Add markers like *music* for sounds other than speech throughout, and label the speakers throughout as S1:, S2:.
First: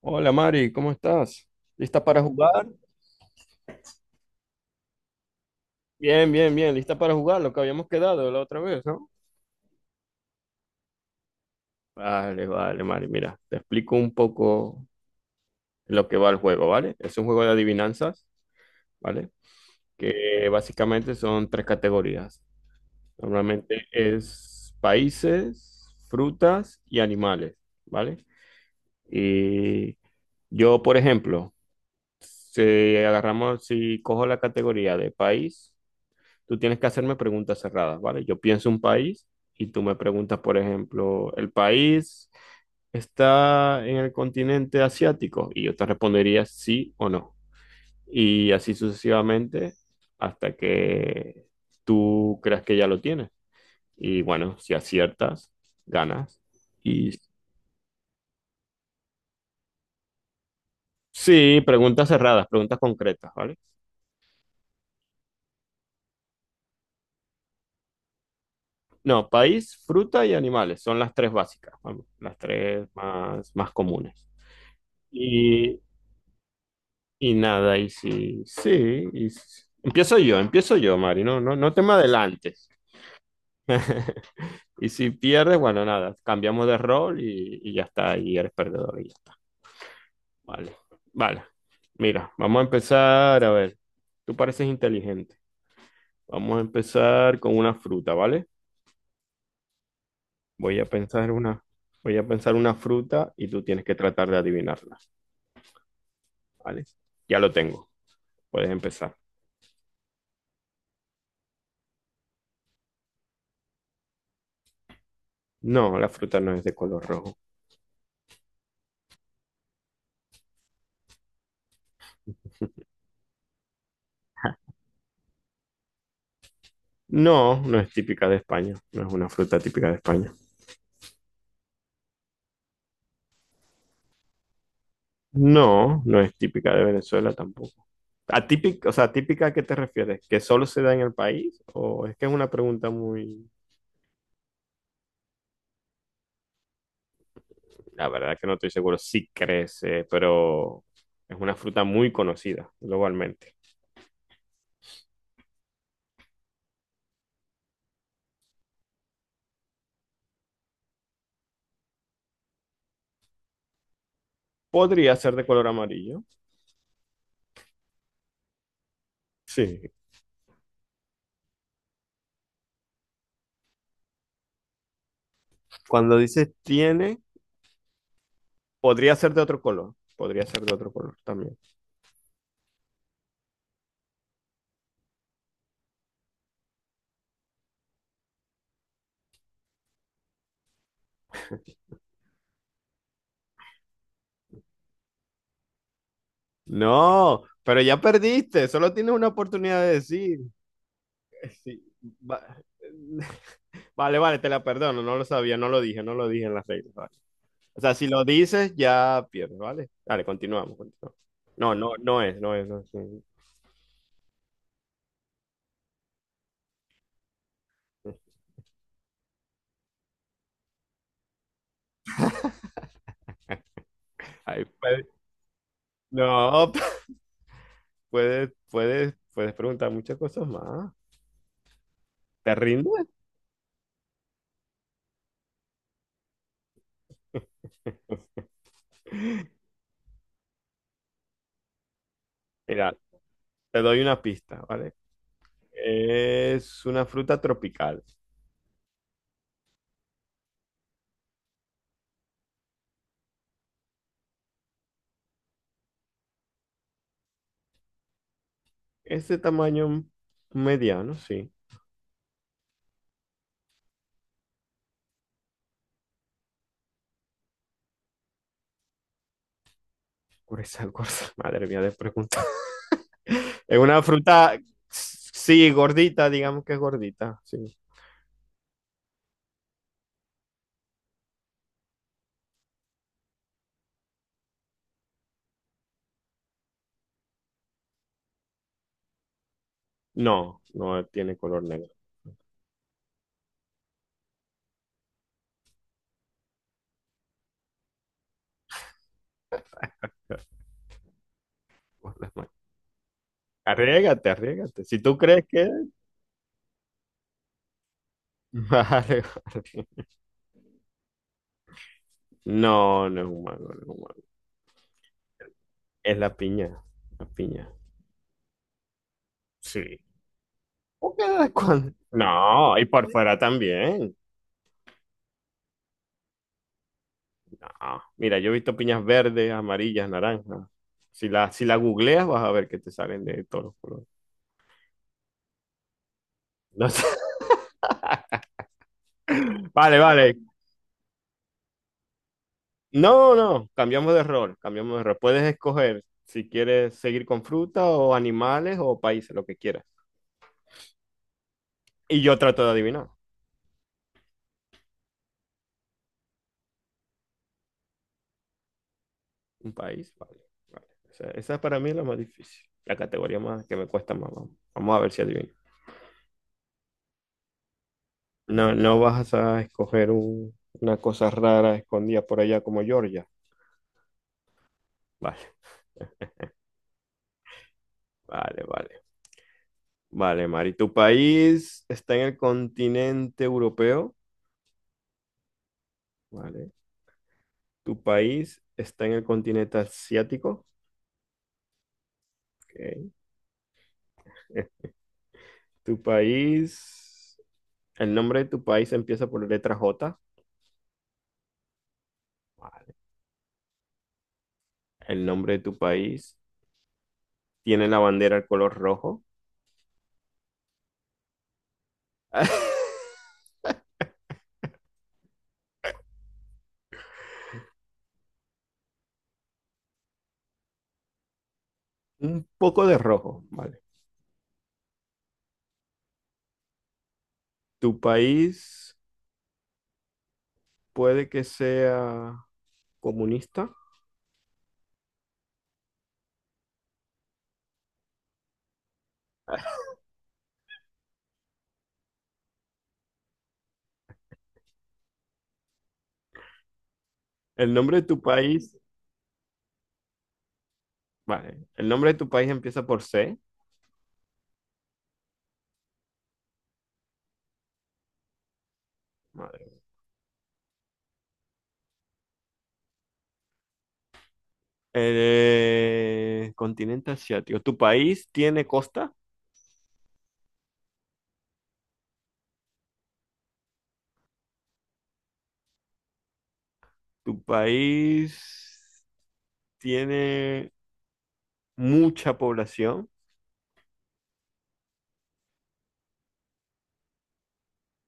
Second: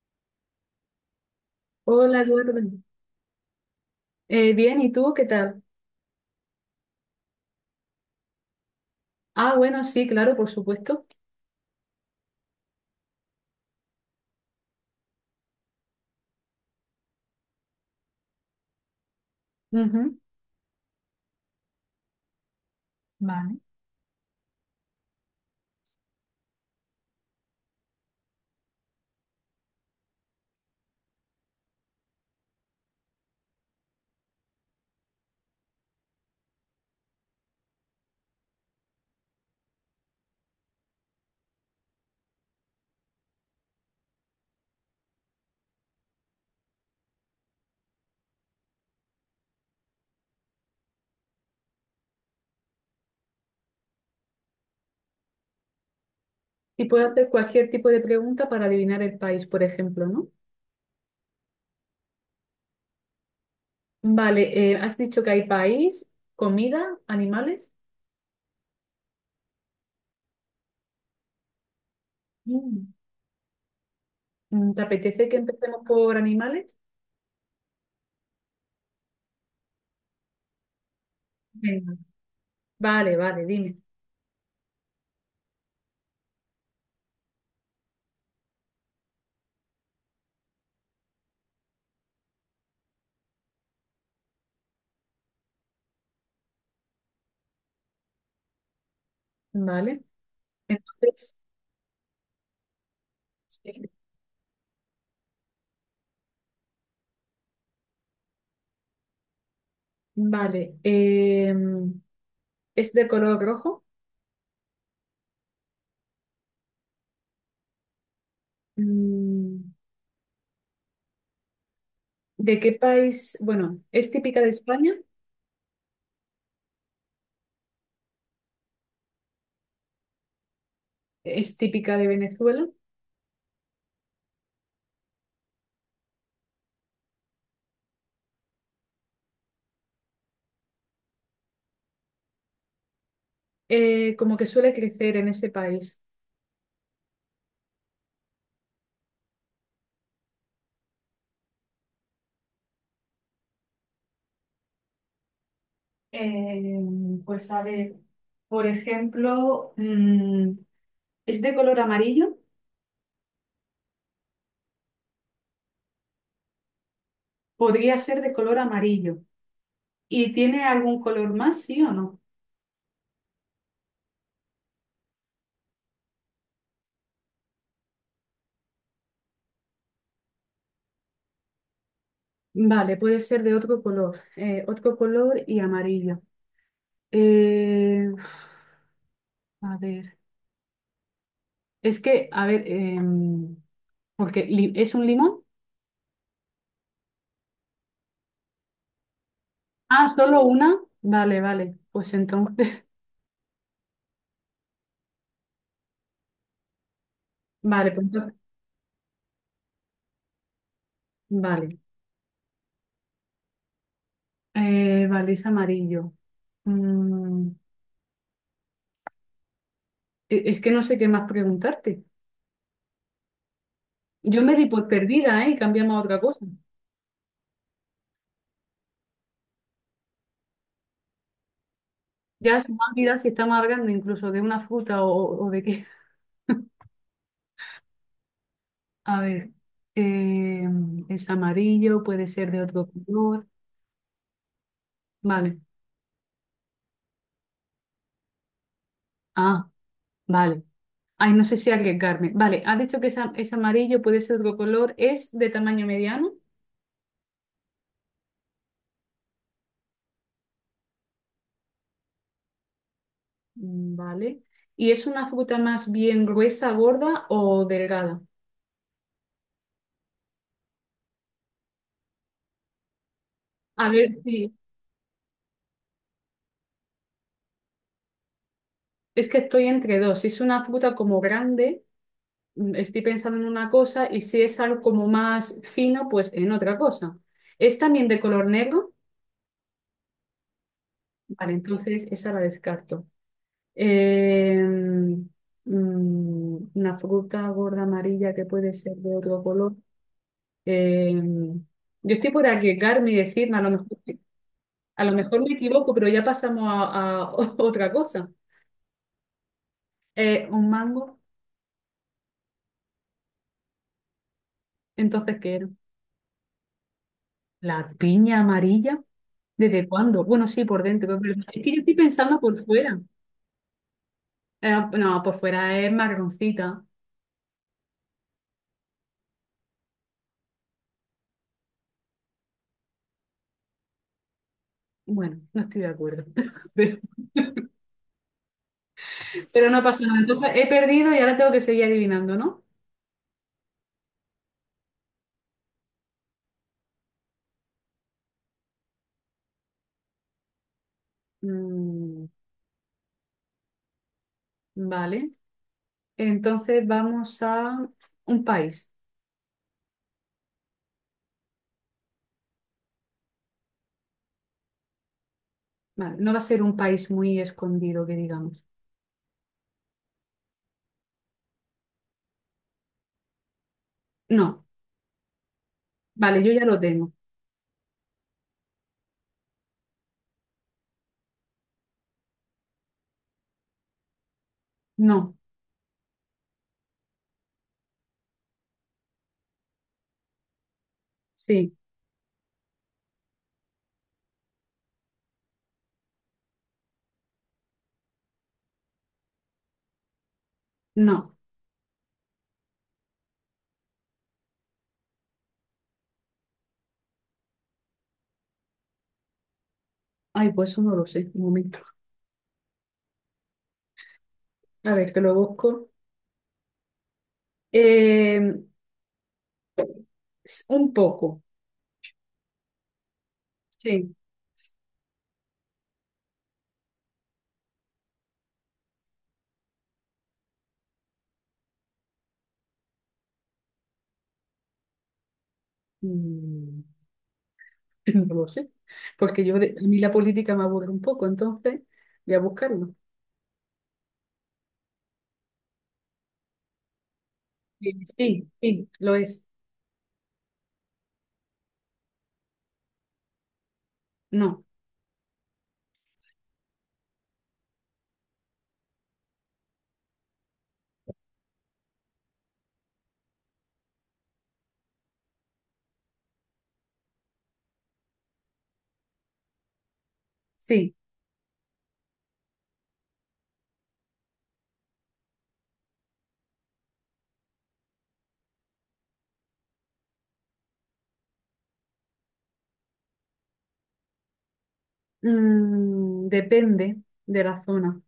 S1: Hola Mari, ¿cómo estás? ¿Lista
S2: Hola,
S1: para
S2: Eduardo.
S1: jugar?
S2: Bien, ¿y tú qué tal?
S1: Bien, bien, bien, lista para jugar, lo que habíamos quedado la otra vez, ¿no?
S2: Ah, bueno, sí, claro, por supuesto.
S1: Vale, vale, Mari, mira, te explico un poco lo que va el juego, ¿vale? Es un juego de adivinanzas, ¿vale?
S2: Ujú.
S1: Que básicamente son tres categorías.
S2: Vale.
S1: Normalmente es países, frutas y animales, ¿vale? Y yo, por ejemplo, si cojo la categoría de país. Tú tienes que hacerme preguntas cerradas, ¿vale? Yo pienso un país y tú me preguntas, por ejemplo, ¿el país está en el continente asiático? Y yo te respondería sí o no. Y así sucesivamente hasta que tú creas que ya lo tienes. Y bueno, si aciertas, ganas.
S2: ¿Y puedo
S1: Y
S2: hacer cualquier tipo de pregunta para adivinar el país, por ejemplo, ¿no?
S1: sí, preguntas cerradas, preguntas concretas, ¿vale?
S2: Vale, has dicho que hay país, comida, animales.
S1: No, país, fruta y animales son las tres básicas, vamos, las tres
S2: Mm.
S1: más comunes.
S2: ¿Te apetece que
S1: Y
S2: empecemos por animales?
S1: Y nada, y sí, sí, y empiezo yo, Mari, no, no, no te me
S2: Venga.
S1: adelantes.
S2: Vale, vale, dime.
S1: *laughs* Y si pierdes, bueno, nada, cambiamos de rol y ya está, y eres perdedor y ya está. Vale, vale. Mira, vamos a empezar, a ver, tú pareces inteligente. Vamos a empezar con una fruta, ¿vale?
S2: Vale,
S1: Voy a pensar
S2: entonces,
S1: una, Voy a pensar una fruta y tú tienes
S2: sí.
S1: que tratar de adivinarla, ¿vale? Ya lo tengo, puedes empezar.
S2: Vale, ¿es de color rojo?
S1: No, la fruta no es de color rojo.
S2: Mm, ¿De qué país? Bueno, ¿es típica de España?
S1: No, no es típica de España, no es una fruta típica de España.
S2: ¿Es típica de Venezuela?
S1: No, no es típica de Venezuela tampoco. Atípica, o sea, típica ¿a qué te refieres? ¿Que solo se da en el país? ¿O es que es una pregunta muy...?
S2: ¿Eh, como que suele crecer en ese país?
S1: La verdad que no estoy seguro, sí crece, pero es una fruta muy conocida globalmente.
S2: Eh, pues a ver, por ejemplo, ¿es de color amarillo?
S1: Podría ser de color amarillo.
S2: Podría ser de color amarillo.
S1: Sí.
S2: ¿Y tiene algún color más, sí o no?
S1: Cuando dices tiene, podría ser de otro color. Podría ser de otro color también.
S2: Vale, puede ser de otro color y amarillo. Eh, a ver, es que, a ver, ¿es un limón?
S1: No, pero ya perdiste, solo tienes una oportunidad de
S2: Ah,
S1: decir.
S2: solo una. Vale, vale,
S1: Sí,
S2: pues
S1: va-
S2: entonces, *laughs*
S1: *laughs* vale, vale, te la perdono, no lo sabía, no lo dije en las reglas, vale. O
S2: vale,
S1: sea, si lo dices, ya pierdes, ¿vale? Dale, continuamos, continuamos. No,
S2: vale.
S1: no, no es, no es, no es.
S2: Vale, es amarillo. Mm, es que no sé qué más preguntarte. Yo me
S1: Ahí
S2: di por
S1: puede-
S2: perdida, ¿eh? Y cambiamos a otra cosa.
S1: no, *laughs* puedes, puedes, puedes preguntar muchas cosas más. ¿Te
S2: Ya se me ha
S1: rindes?
S2: olvidado si estamos hablando incluso de una fruta o de qué. *laughs* A ver, eh, es amarillo, puede ser de otro
S1: Mira,
S2: color.
S1: te doy una pista, ¿vale?
S2: Vale.
S1: Es una fruta tropical.
S2: Ah, vale. Ay, no sé si arriesgarme. Vale, has dicho que es, es amarillo, puede ser otro color. ¿Es de tamaño mediano?
S1: Es de tamaño mediano, sí.
S2: Mm. Vale. ¿Y es una fruta más bien gruesa, gorda o delgada?
S1: Curacao, gorda. *laughs* Madre mía, de pregunta. *laughs* Es
S2: A
S1: una
S2: ver, sí.
S1: fruta, sí, gordita, digamos que es gordita, sí.
S2: Es que estoy entre dos. Si es una fruta como grande, estoy pensando en una cosa, y si es algo como más fino, pues en otra cosa. ¿Es también de color negro?
S1: No, no tiene
S2: Vale,
S1: color negro.
S2: entonces esa la descarto. Eh, una fruta gorda amarilla que puede ser de otro color. Eh, yo estoy por arriesgarme y decirme,
S1: Arriégate, arriégate. Si
S2: a lo
S1: tú
S2: mejor
S1: crees
S2: me
S1: que...
S2: equivoco, pero ya pasamos a *laughs* otra cosa.
S1: *laughs* Vale, vale.
S2: Un mango,
S1: No, no es un mango, no es un mango.
S2: entonces, ¿qué era?
S1: Es la piña, la piña.
S2: ¿La piña amarilla? ¿Desde
S1: Sí.
S2: cuándo? Bueno, sí, por dentro,
S1: ¿Por
S2: es
S1: qué
S2: verdad.
S1: de
S2: Es que yo
S1: cuándo?
S2: estoy pensando por
S1: No, y
S2: fuera.
S1: por fuera también.
S2: No, por fuera es marroncita.
S1: No. Mira, yo he visto piñas verdes, amarillas, naranjas. Si la googleas vas a ver que te salen de todos los colores.
S2: Bueno, no estoy de acuerdo. *laughs*
S1: No
S2: Pero,
S1: sé.
S2: pero no pasa
S1: Vale,
S2: nada.
S1: vale.
S2: Entonces he perdido y ahora tengo que seguir adivinando, ¿no?
S1: No, no, cambiamos de rol, cambiamos de rol. Puedes escoger si quieres seguir con fruta o animales o países, lo que quieras. Y
S2: Mm,
S1: yo trato de adivinar.
S2: vale. Entonces vamos a un país.
S1: Un país, vale, vale. O esa es para mí es la más difícil, la categoría más que me cuesta más. Vamos, vamos a ver si adivino.
S2: Vale, no va a ser un país muy escondido, que digamos.
S1: No, no vas a escoger una cosa rara escondida por allá como Georgia.
S2: No.
S1: Vale,
S2: Vale, yo ya lo tengo.
S1: vale, vale. Vale, Mari, ¿tu país está en el continente europeo?
S2: No.
S1: Vale. ¿Tu país está en el continente asiático?
S2: Sí.
S1: Ok. Tu país, el nombre de tu país empieza por letra J.
S2: No.
S1: Vale. El nombre de tu país tiene la bandera al color rojo.
S2: Ay, pues eso no lo sé. Un momento.
S1: *laughs*
S2: A ver, que lo busco. Eh, un poco.
S1: Un poco de rojo, vale.
S2: Sí.
S1: Tu país puede que sea comunista.
S2: Mm. *clears throat* *laughs* No lo sé, porque a mí la política me aburre un poco, entonces voy a buscarlo.
S1: El
S2: Sí,
S1: nombre de tu
S2: sí,
S1: país,
S2: sí, lo es.
S1: vale. El nombre de tu país empieza por C.
S2: No,
S1: Madre. Continente asiático. ¿Tu país tiene costa?
S2: sí.
S1: ¿Tu país tiene mucha población?
S2: Mm, depende de la zona.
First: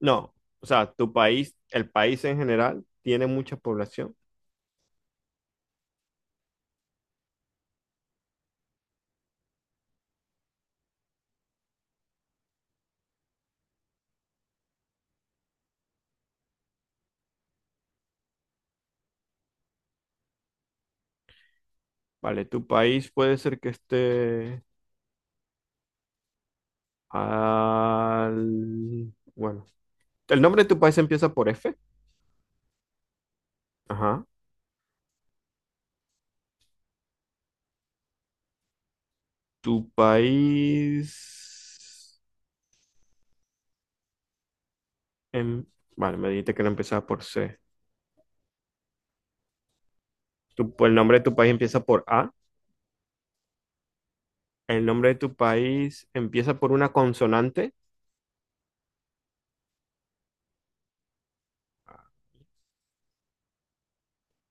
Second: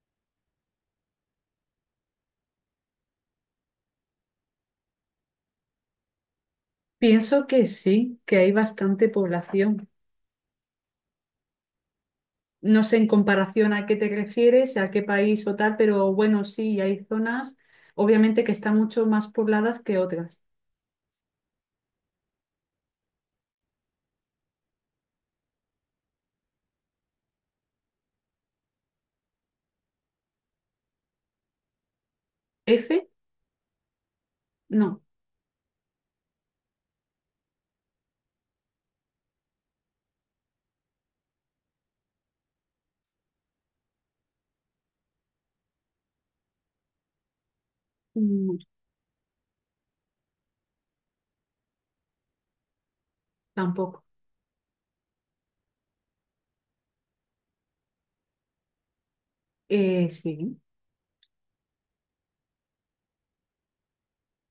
S1: No, o sea, tu país, el país en general, tiene mucha población,
S2: Pienso que sí, que hay bastante población. No sé en comparación a qué te refieres, a qué país o tal, pero bueno, sí, hay zonas, obviamente que están mucho más pobladas que otras.
S1: ¿vale? Tu país puede ser que esté al... Bueno, el nombre de tu país empieza por F.
S2: F,
S1: Ajá.
S2: no.
S1: Tu país... em- Vale, me dijiste que no empezaba por C.
S2: Mm,
S1: El nombre de tu país empieza por A.
S2: tampoco.
S1: El nombre de tu país empieza por una consonante,
S2: Sí,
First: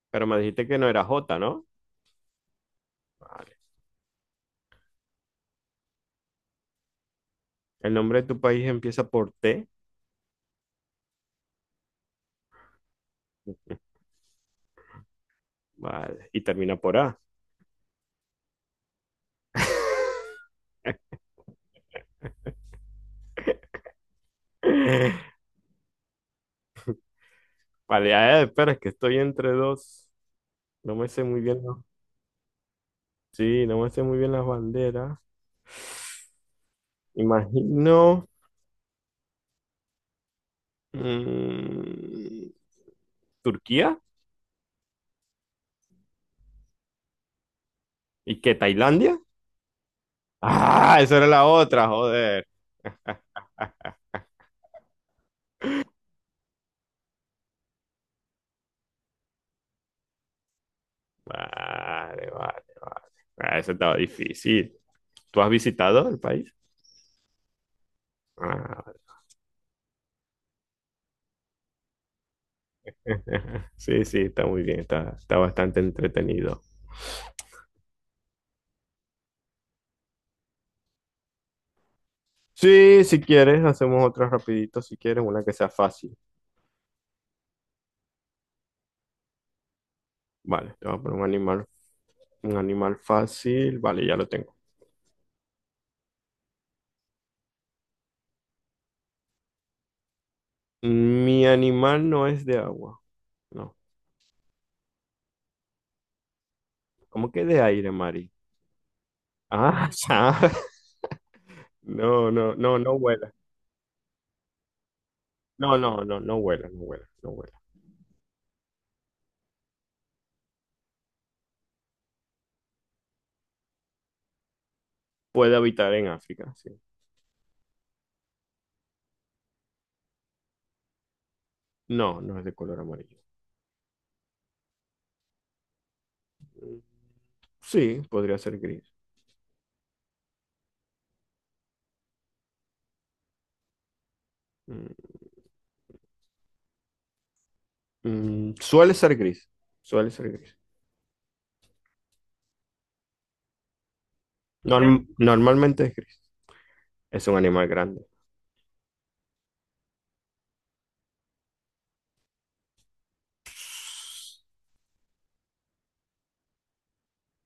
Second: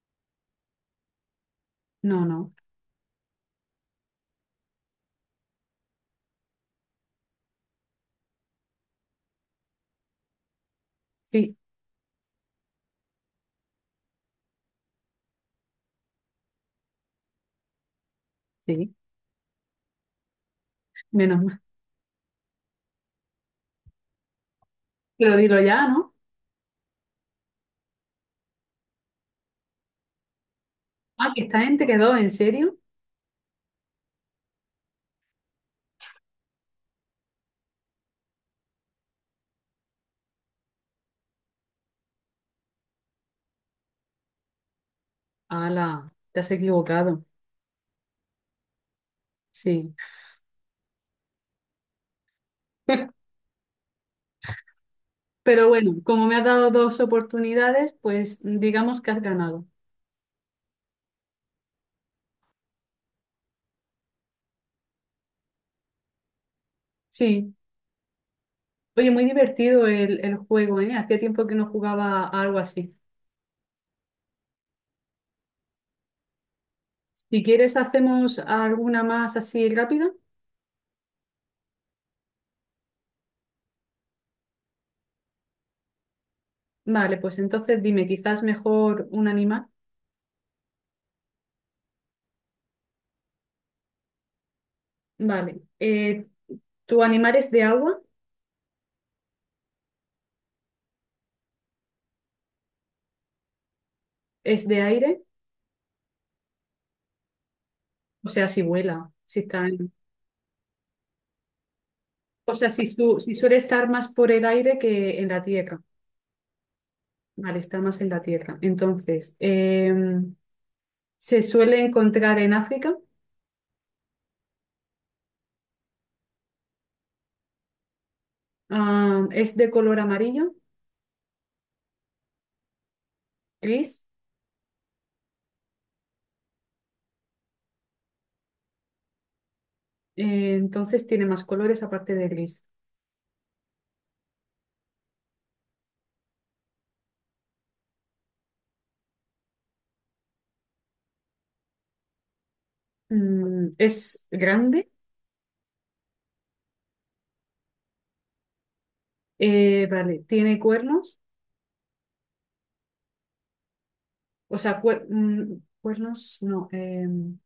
S1: pero me dijiste que no era J, ¿no?
S2: no, no,
S1: Vale. El nombre de tu país empieza por T,
S2: sí,
S1: vale, y termina por A.
S2: sí. Menos.
S1: *laughs*
S2: Pero dilo ya, ¿no?
S1: Vale, a ver, espera, es que estoy entre dos. No me sé
S2: Ah,
S1: muy
S2: ¿que esta
S1: bien, ¿no?
S2: gente quedó, ¿en serio?
S1: Sí, no me sé muy bien las banderas. Imagino. mm, ¿Turquía?
S2: Ala, te has equivocado.
S1: ¿Y qué? ¿Tailandia?
S2: Sí.
S1: Ah, esa era la otra, joder.
S2: *laughs*
S1: Ah,
S2: Pero bueno, como me has dado dos oportunidades, pues digamos que has ganado.
S1: vale, vale, vale. Ah, eso estaba difícil. ¿Tú has visitado el país?
S2: Sí.
S1: Ah,
S2: Oye, muy divertido el juego, ¿eh? Hacía tiempo que no jugaba a algo así.
S1: *laughs* sí, sí, está muy bien, está bastante entretenido.
S2: Si quieres, hacemos alguna más así rápida.
S1: Sí, si quieres, hacemos otra rapidito, si quieres, una que sea fácil.
S2: Vale, pues entonces dime, quizás mejor un animal.
S1: Vale, te voy a poner un animal. Un animal fácil. Vale, ya lo tengo.
S2: Vale. ¿Tu animal es de agua?
S1: Mi animal no es de agua. No.
S2: ¿Es de aire?
S1: ¿Cómo que de aire,
S2: O
S1: Mari?
S2: sea, si vuela, si está
S1: Ah,
S2: en...
S1: *laughs* ya. No,
S2: O
S1: no,
S2: sea,
S1: no, no vuela.
S2: si suele estar más por el aire que en la
S1: No,
S2: tierra.
S1: no, no, no vuela, no vuela, no vuela.
S2: Vale, está más en la tierra. Entonces, se suele encontrar en África.
S1: Puede habitar en África, sí.
S2: Es de color amarillo,
S1: No, no es de color amarillo.
S2: gris.
S1: Mm, sí, podría ser gris.
S2: Entonces tiene más colores aparte de gris.
S1: Suele ser gris. Suele ser gris.
S2: Mm, es grande.
S1: Normalmente es gris. Es un animal grande.
S2: Vale, tiene cuernos. O sea, cuernos, no.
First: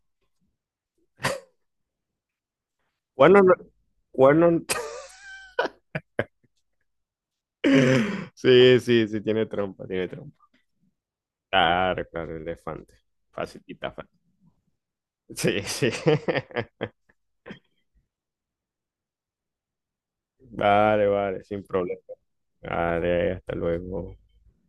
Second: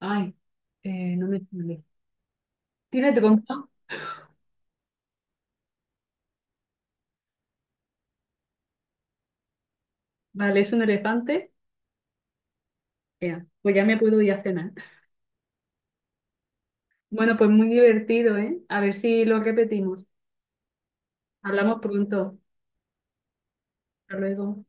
S2: ay, no me... Tiene
S1: Cuernos,
S2: trompa.
S1: cuernos. *laughs* Sí, sí, sí, tiene trompa, tiene trompa.
S2: Vale, es un elefante.
S1: Claro, claro, elefante.
S2: Ya, pues ya
S1: Facilita,
S2: me puedo ir a cenar.
S1: sí, sí. *laughs*
S2: Bueno, pues muy divertido, ¿eh? A ver si lo repetimos.
S1: Vale, vale, sin
S2: Hablamos
S1: problema.
S2: pronto.
S1: Vale, hasta
S2: Hasta
S1: luego.
S2: luego.